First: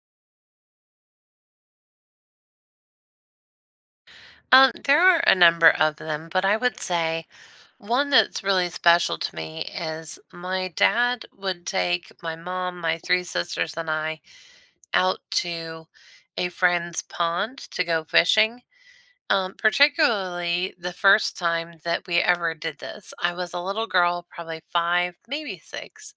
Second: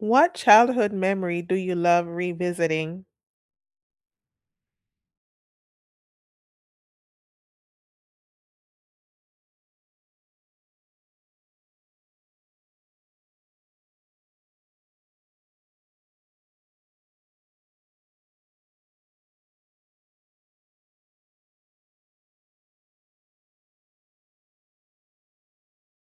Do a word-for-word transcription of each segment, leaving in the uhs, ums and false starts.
What childhood memory do you love revisiting? Um, there are a number of them, but I would say one that's really special to me is my dad would take my mom, my three sisters, and I out to a friend's pond to go fishing. Um, particularly the first time that we ever did this, I was a little girl, probably five, maybe six,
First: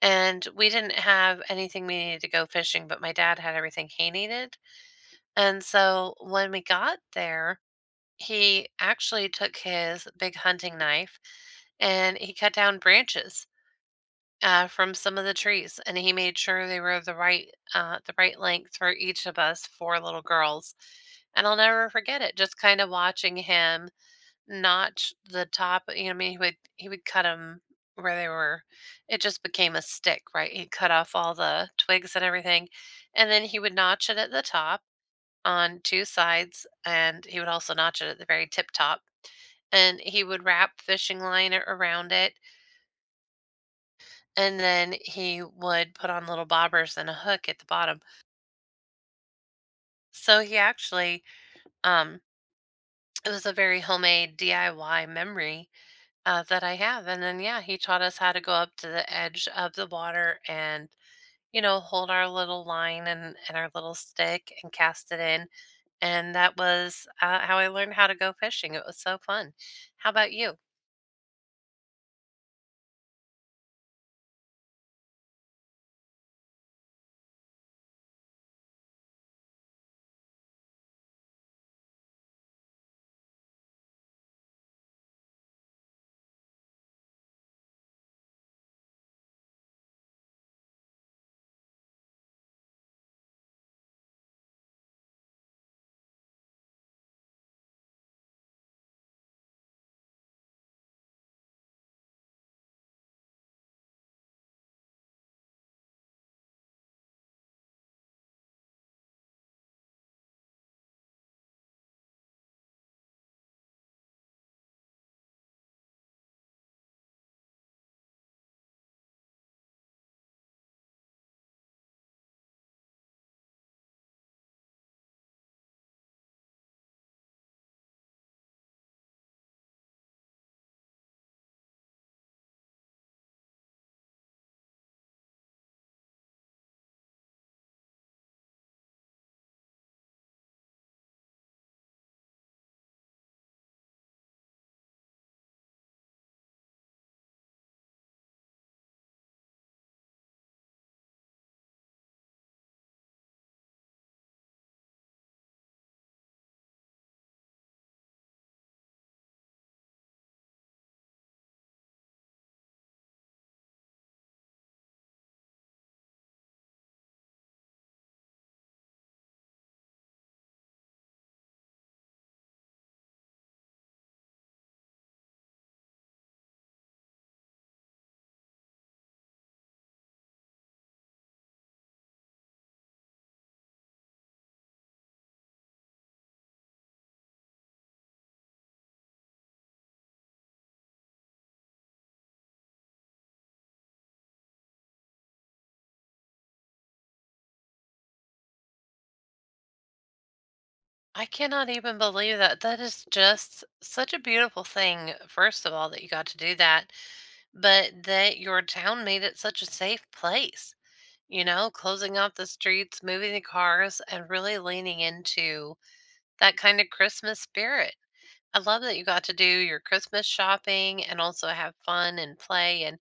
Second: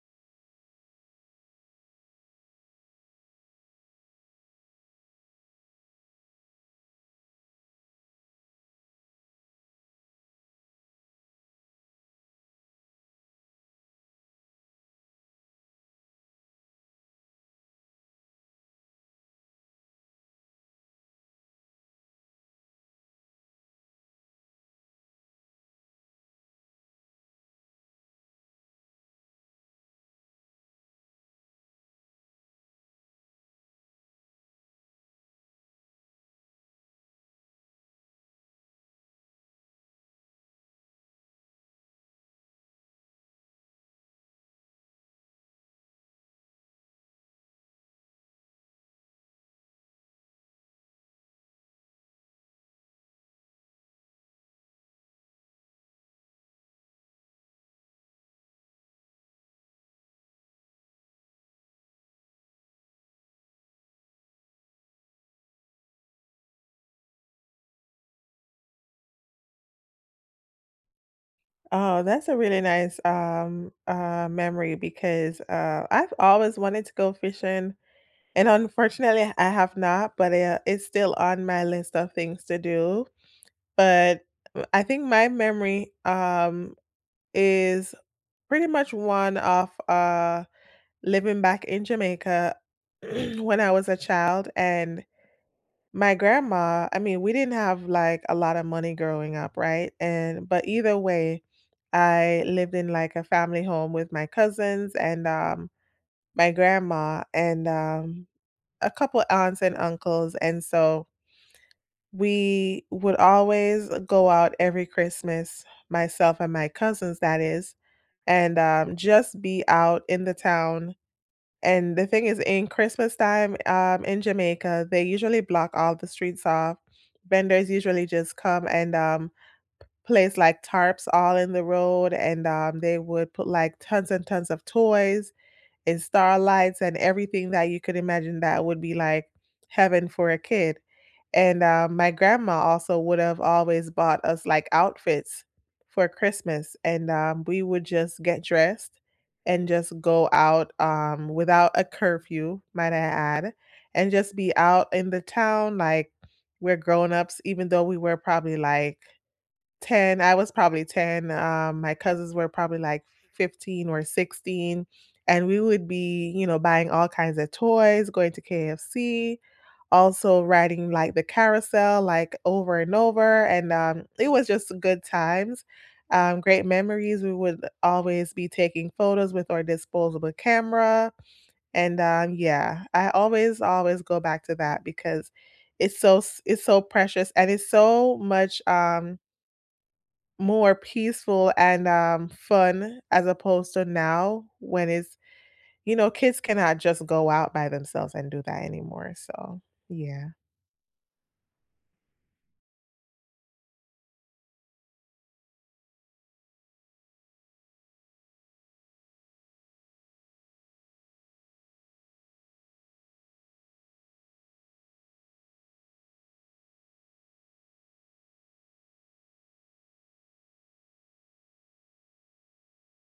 and we didn't have anything we needed to go fishing, but my dad had everything he needed. And so when we got there, he actually took his big hunting knife and he cut down branches uh, from some of the trees, and he made sure they were the right uh, the right length for each of us four little girls. And I'll never forget it. Just kind of watching him notch the top. You know, I mean, he would he would cut them where they were. It just became a stick, right? He cut off all the twigs and everything, and then he would notch it at the top on two sides, and he would also notch it at the very tip top, and he would wrap fishing line a- around it, and then he would put on little bobbers and a hook at the bottom. So he actually, um it was a very homemade D I Y memory, uh, that I have, and then, yeah, he taught us how to go up to the edge of the water and, you know, hold our little line and and our little stick and cast it in, and that was, uh, how I learned how to go fishing. It was so fun. How about you? Oh, that's a really nice um uh memory because uh I've always wanted to go fishing and unfortunately I have not, but uh, it's still on my list of things to do. But uh, I think my memory um is pretty much one of uh living back in Jamaica when I was a child. And my grandma, I mean, we didn't have like a lot of money growing up, right? And but either way, I lived in like a family home with my cousins and um my grandma and um a couple aunts and uncles. And so we would always go out every Christmas, myself and my cousins, that is, and um, just be out in the town. And the thing is, in Christmas time, um, in Jamaica, they usually block all the streets off. Vendors usually just come and um, place like tarps all in the road, and um, they would put like tons and tons of toys and starlights and everything that you could imagine that would be like heaven for a kid. And, um, my grandma also would have always bought us, like, outfits for Christmas, and, um, we would just get dressed and just go out, um, without a curfew, might I add, and just be out in the town like we're grown-ups, even though we were probably, like, ten i was probably ten. Um my cousins were probably like fifteen or sixteen, and we would be, you know, buying all kinds of toys, going to KFC, also riding like the carousel like over and over. And um, it was just good times. Um, great memories. We would always be taking photos with our disposable camera. And um, yeah, I always always go back to that because it's so s- it's so precious, and it's so much um, more peaceful and, um, fun, as opposed to now when it's, you know, kids cannot just go out by themselves and do that anymore, so, yeah. I cannot even believe that. That is just such a beautiful thing, first of all, that you got to do that, but that your town made it such a safe place, you know, closing off the streets, moving the cars, and really leaning into that kind of Christmas spirit. I love that you got to do your Christmas shopping and also have fun and play. And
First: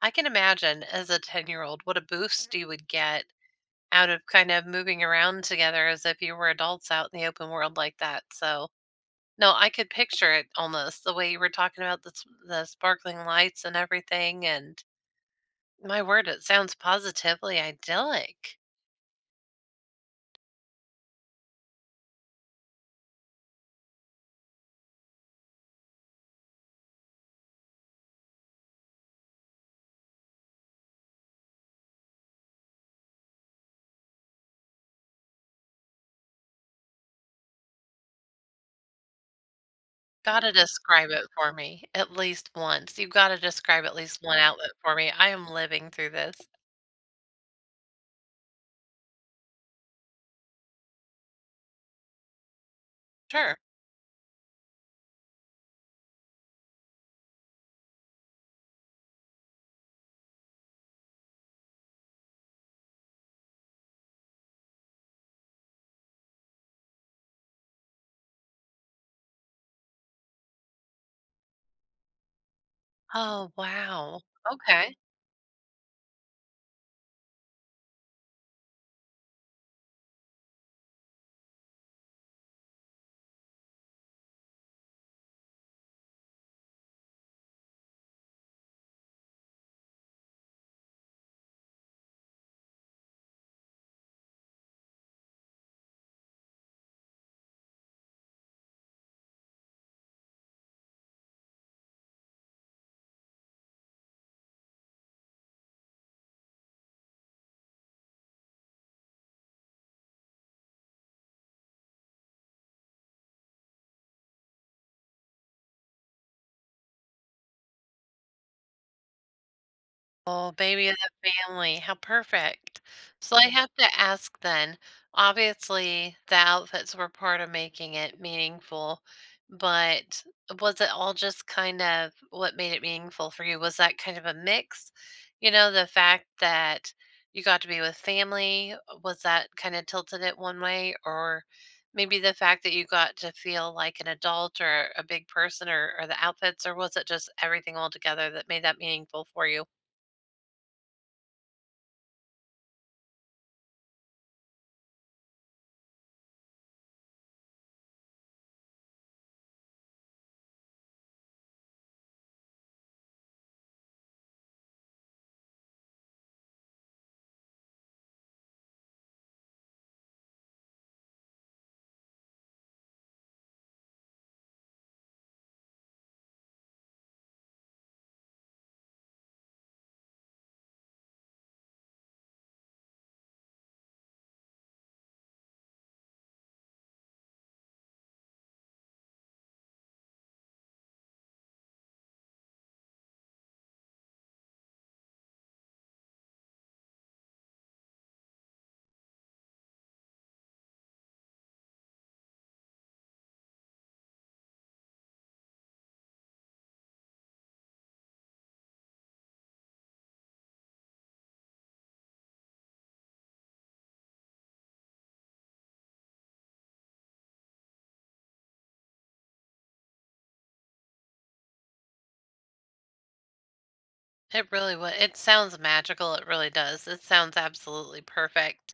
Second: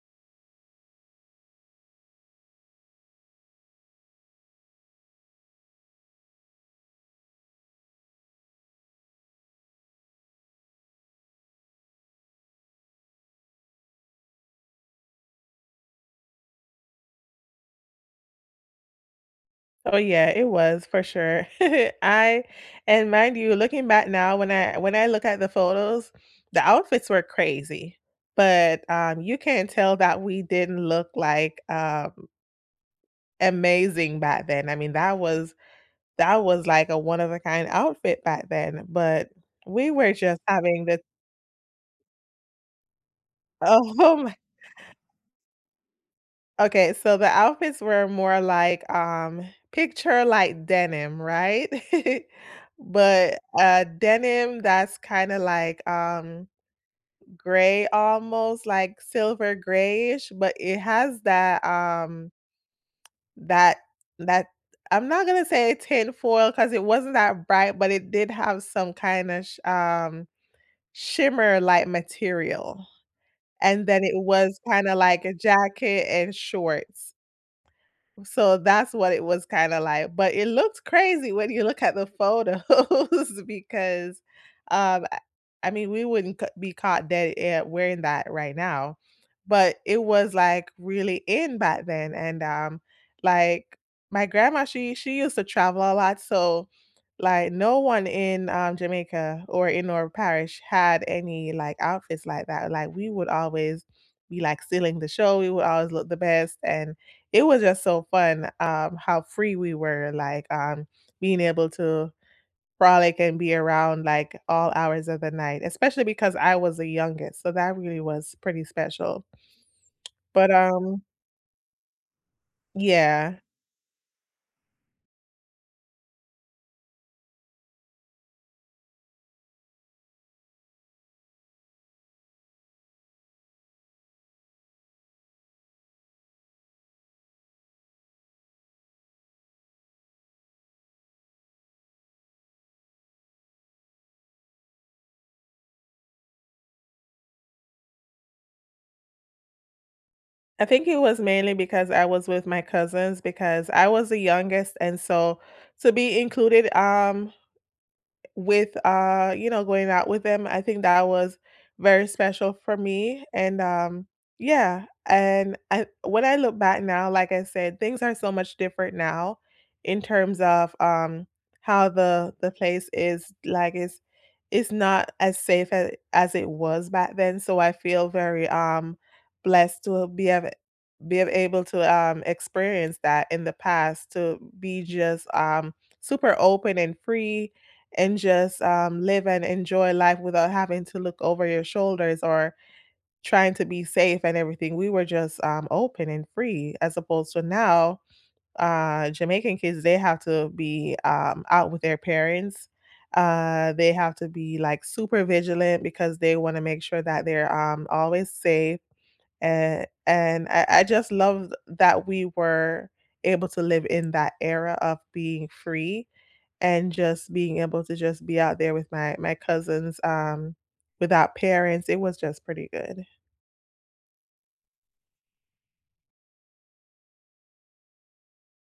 I can imagine as a ten year old what a boost you would get out of kind of moving around together as if you were adults out in the open world like that. So, no, I could picture it almost the way you were talking about the s the sparkling lights and everything, and my word, it sounds positively idyllic. Oh, yeah, it was for sure. I, and mind you, looking back now, when I when I look at the photos, the outfits were crazy, but, um, you can tell that we didn't look like, um, amazing back then. I mean, that was that was like a one of a kind outfit back then, but we were just Gotta having the— describe it for me at least once. You've gotta describe at Oh, least my. one outlet for me. I am living through this. Okay, so the outfits were more like, um, picture like denim, right? But, Sure. uh, denim that's kinda like, um, gray almost, like silver grayish, but it has that, um, that that I'm not gonna say tin foil because it wasn't that bright, but it did have some kinda sh um, shimmer-like material. Oh, And then it wow. was kinda Okay. like a jacket and shorts. So that's what it was kinda like, but it looked crazy when you look at the photos, because, um, I I mean, we wouldn't c be caught dead air wearing that right now, but it was, like, really in back then, and, um, like, my grandma, she she used to travel a lot, so, like, no one in, um, Jamaica or in our parish had any, like, outfits like that, like, we would always be, like, stealing the show, we would always look the best, and it was just so fun, um, how free we were, like, um, being able to frolic and be around, like, all hours of the night, especially because I was the youngest, so that really was pretty special. But, Oh, baby of um the family. How perfect. So yeah, I have to ask then, obviously the outfits were part of making it meaningful, but was it all just kind of what made it meaningful for you? Was that kind of a mix? You know, the fact that you got to be with family, was that kind of tilted it one way? Or maybe the fact that you got to feel like an adult or a big person or, or the outfits, or was it just everything all together that made that meaningful for you? I think it was mainly because I was with my cousins because I was the youngest, and so to be included, um, with, uh, you know, going out with them. I think that was very special for me, and, um, yeah. And I when I look back now, like I said, things are so much different now in terms of, um, how the the place is, like, it's it's not as safe as as it was back then, so I feel very, um, blessed to be able— be ab- able to, um, experience that in the past, to be just, um, super open and free and just um, live and enjoy life without having to look over your shoulders or trying to be safe and everything. We were just um, open and free, as opposed to now, uh, Jamaican kids, they have to be um, out with their parents. Uh, they have to be like super vigilant because they want to make sure that they're um, always safe. And, and I, I just love that we were able to live in that era of being free and just being able to just be out there with my my cousins, um, without parents. It was just pretty good. It really would. It sounds magical. It really does. It sounds absolutely perfect.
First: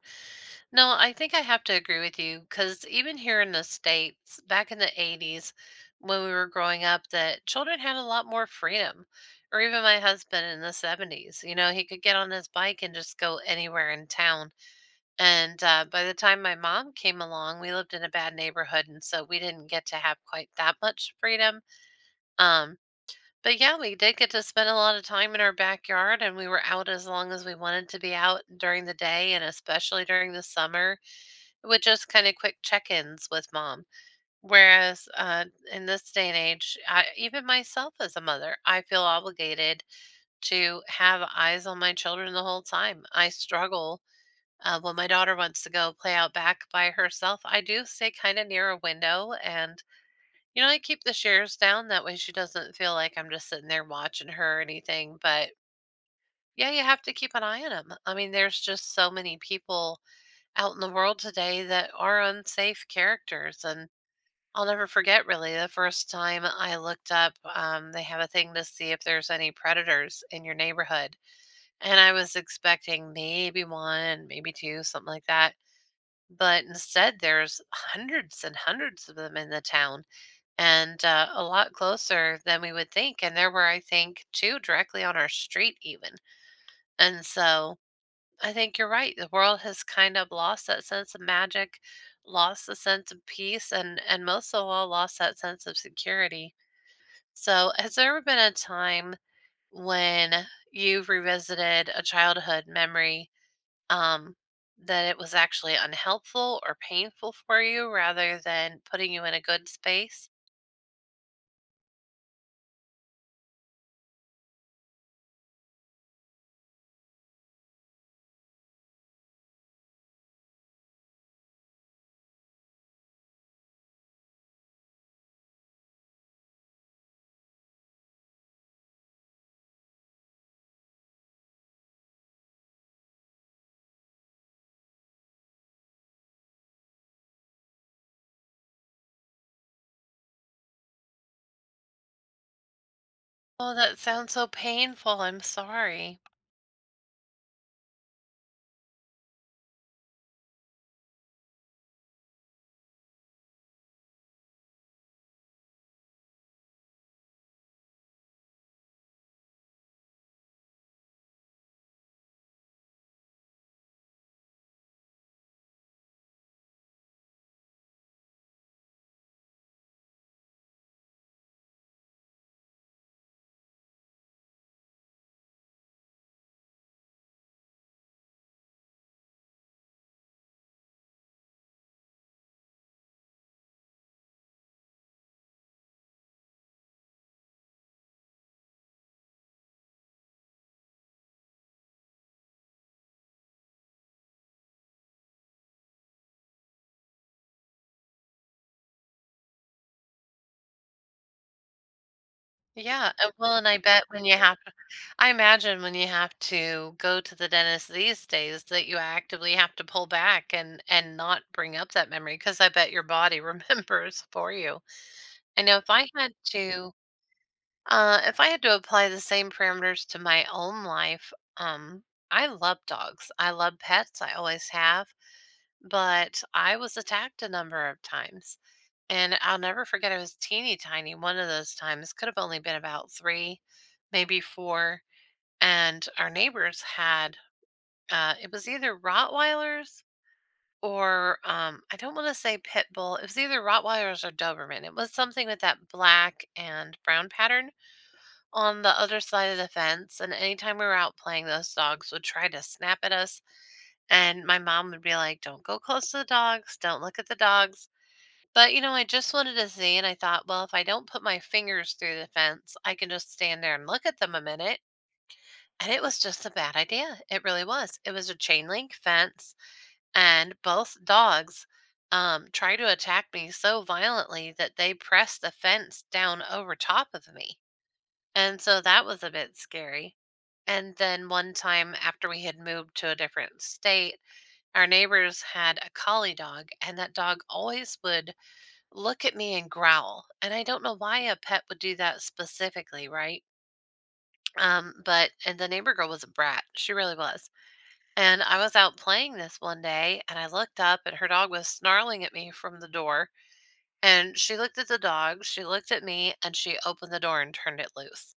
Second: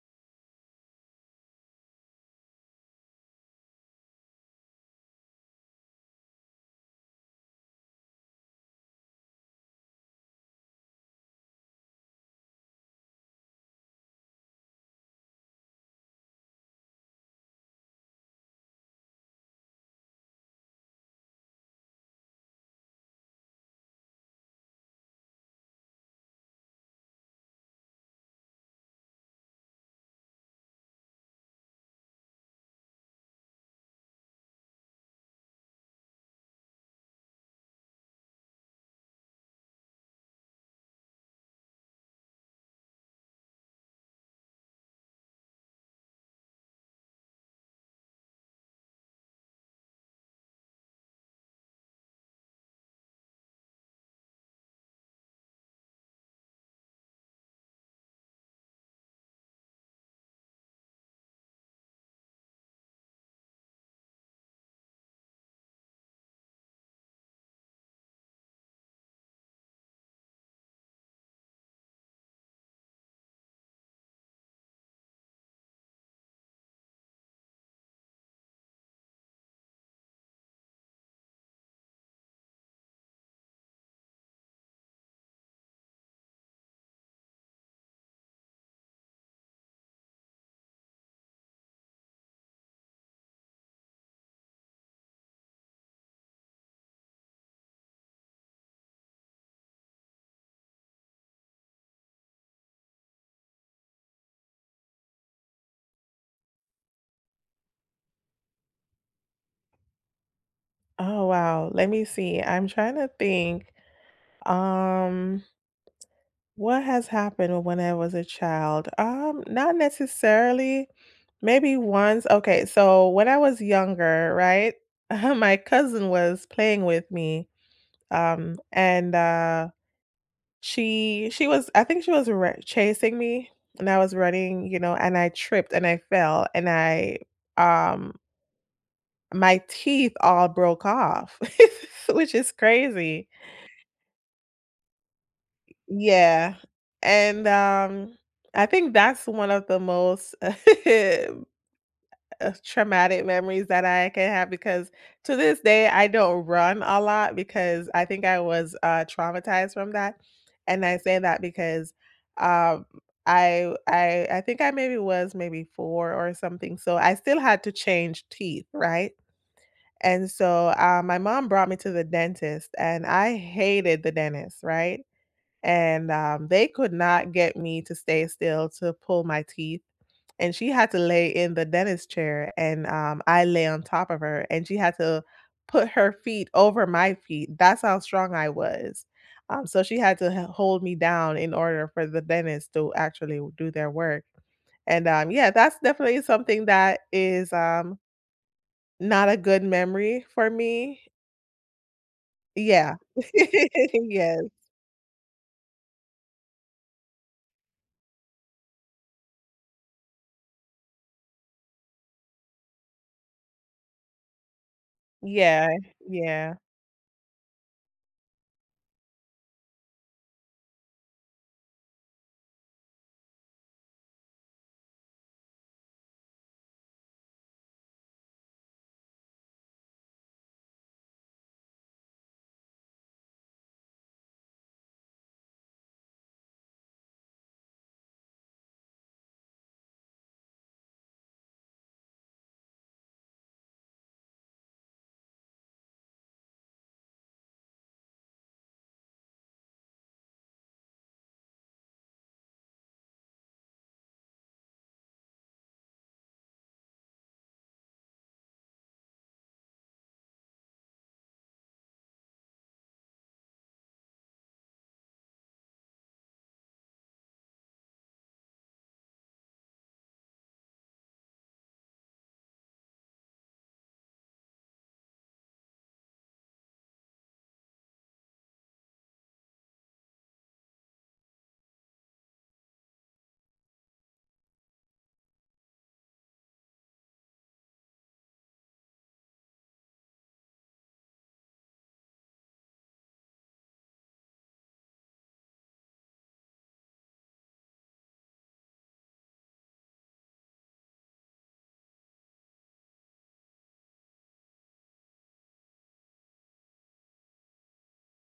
No, I think I have to agree with you because even here in the States, back in the eighties, when we were growing up, that children had a lot more freedom. Or even my husband in the seventies, you know, he could get on his bike and just go anywhere in town. And uh, by the time my mom came along, we lived in a bad neighborhood. And so we didn't get to have quite that much freedom. Um, but yeah, we did get to spend a lot of time in our backyard and we were out as long as we wanted to be out during the day and especially during the summer with just kind of quick check ins with mom. Whereas uh, in this day and age, I, even myself as a mother, I feel obligated to have eyes on my children the whole time. I struggle uh, when my daughter wants to go play out back by herself. I do stay kind of near a window and you know, I keep the shares down that way she doesn't feel like I'm just sitting there watching her or anything, but yeah, you have to keep an eye on them. I mean, there's just so many people out in the world today that are unsafe characters and I'll never forget really the first time I looked up um, they have a thing to see if there's any predators in your neighborhood and I was expecting maybe one, maybe two, something like that. But instead there's hundreds and hundreds of them in the town and uh, a lot closer than we would think. And there were, I think, two directly on our street, even. And so I think you're right. The world has kind of lost that sense of magic, lost the sense of peace, and, and most of all, lost that sense of security. So, has there ever been a time when you've revisited a childhood memory um, that it was actually unhelpful or painful for you rather than putting you in a good space? Oh, wow, let me see, I'm trying to think, um, what has happened when I was a child? Um, not necessarily, maybe once. Okay, so when I was younger, right, my cousin was playing with me, um, and, uh She she was I think she was ra chasing me, and I was running, you know, and I tripped and I fell, and I, um my teeth all broke off, which is crazy. Oh, that sounds so painful, I'm sorry. Yeah, and, um, I think that's one of the most Uh, traumatic memories that I can have because to this day, I don't run a lot because I think I was, uh, traumatized from that, and I say that because, um, I I I think I maybe was maybe four or something, so I still had to change teeth, right? And so, uh, my mom brought me to the dentist, and I hated the dentist, right? And, um, they could not get me to stay still to pull my teeth, and she had to lay in the dentist chair, and, um, I lay on top of her, and she had to put her feet over my feet. That's how strong I was. Um, so she had to h hold me down in order for the dentist to actually do their work. And, um, yeah, that's definitely something that is, um, not a good memory for me. Yeah. Yeah, and well, and I bet when you Yes. have to I imagine when you have to go to the dentist these days that you actively have to pull back and and not bring up that memory because I bet your body remembers for you. I Yeah. know if I had Yeah. to, uh, if I had to apply the same parameters to my own life, um, I love dogs. I love pets, I always have, but I was attacked a number of times. And I'll never forget it was teeny tiny one of those times. Could have only been about three, maybe four. And our neighbors had uh it was either Rottweilers or um I don't want to say pit bull. It was either Rottweilers or Doberman. It was something with that black and brown pattern on the other side of the fence. And anytime we were out playing, those dogs would try to snap at us. And my mom would be like, "Don't go close to the dogs, don't look at the dogs," but, you know, I just wanted to see, and I thought, well, if I don't put my fingers through the fence, I can just stand there and look at them a minute. And it was just a bad idea. It really was. It was a chain link fence, and both dogs um, tried to attack me so violently that they pressed the fence down over top of me. And so that was a bit scary. And then one time after we had moved to a different state, our neighbors had a collie dog, and that dog always would look at me and growl. And I don't know why a pet would do that specifically, right? Um, but and the neighbor girl was a brat. She really was. And I was out playing this one day and I looked up and her dog was snarling at me from the door. And she looked at the dog, she looked at me, and she opened the door and turned it loose.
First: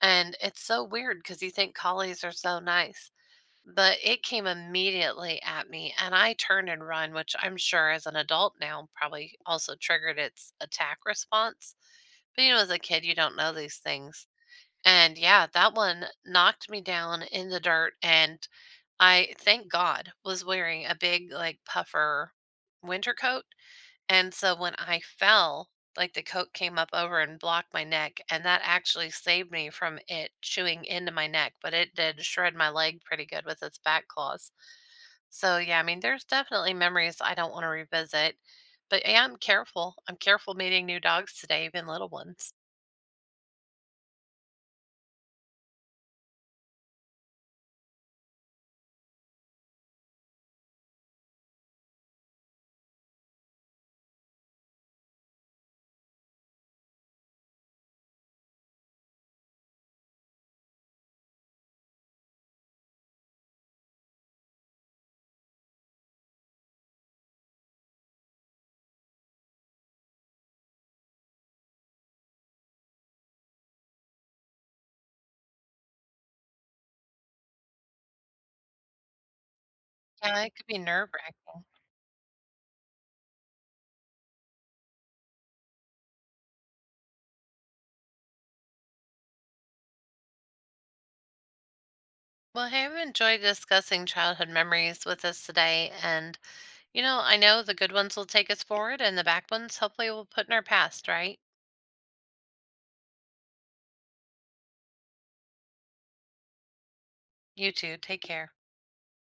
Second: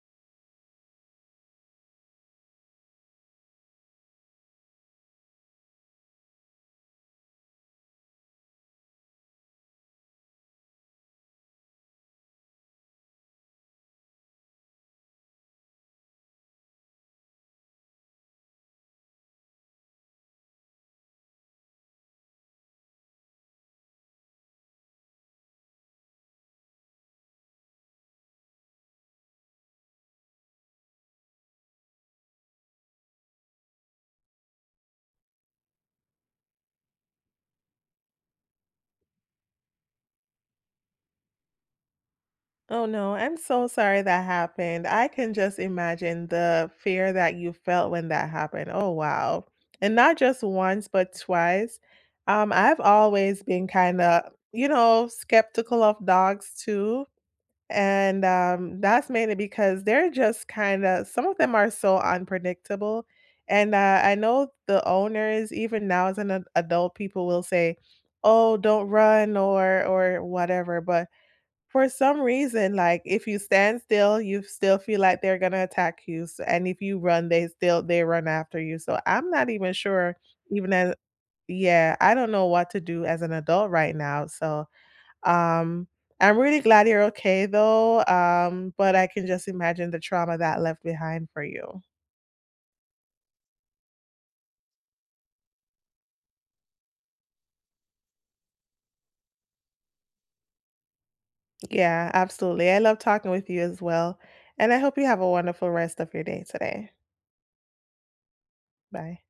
And it's so weird because you think collies are so nice, but it came immediately at me and I turned and run, which I'm sure as an adult now probably also triggered its attack response, but you know, as a kid you don't know these things. And yeah, that one knocked me down in the dirt, and I thank God was wearing a big like puffer winter coat, and so when I fell, like the coat came up over and blocked my neck, and that actually saved me from it chewing into my neck, but it did shred my leg pretty good with its back claws. So yeah, I mean, there's definitely memories I don't want to revisit, but yeah, I'm careful. I'm careful meeting new dogs today, even little ones. Oh no, I'm so sorry that happened. I can just imagine the fear that you felt when that happened. Oh wow. And not just once, but twice. Um, I've always been kind of, you know, skeptical of dogs too. And um, that's mainly because they're just kind of, some of them are so unpredictable. And uh, I know the owners, even now as an ad- adult, people will say, oh, don't run or or whatever. But for some reason, like, if you stand still, you still feel like they're gonna attack you, s and if you run, they still they run after you, so I'm not even sure Yeah, it could even be as— nerve wracking. Yeah, I don't know what to do as an adult right now, so, um, I'm really glad you're okay though, um, but I can just imagine the trauma that left behind for you. Well, hey, I've enjoyed discussing childhood memories with us today, and you know, I know the good ones will take us forward, and the back ones hopefully will put in our past, right? Yeah, absolutely, I love talking with you as well, and I hope you have a wonderful rest of your day today. You too. Take care. Bye.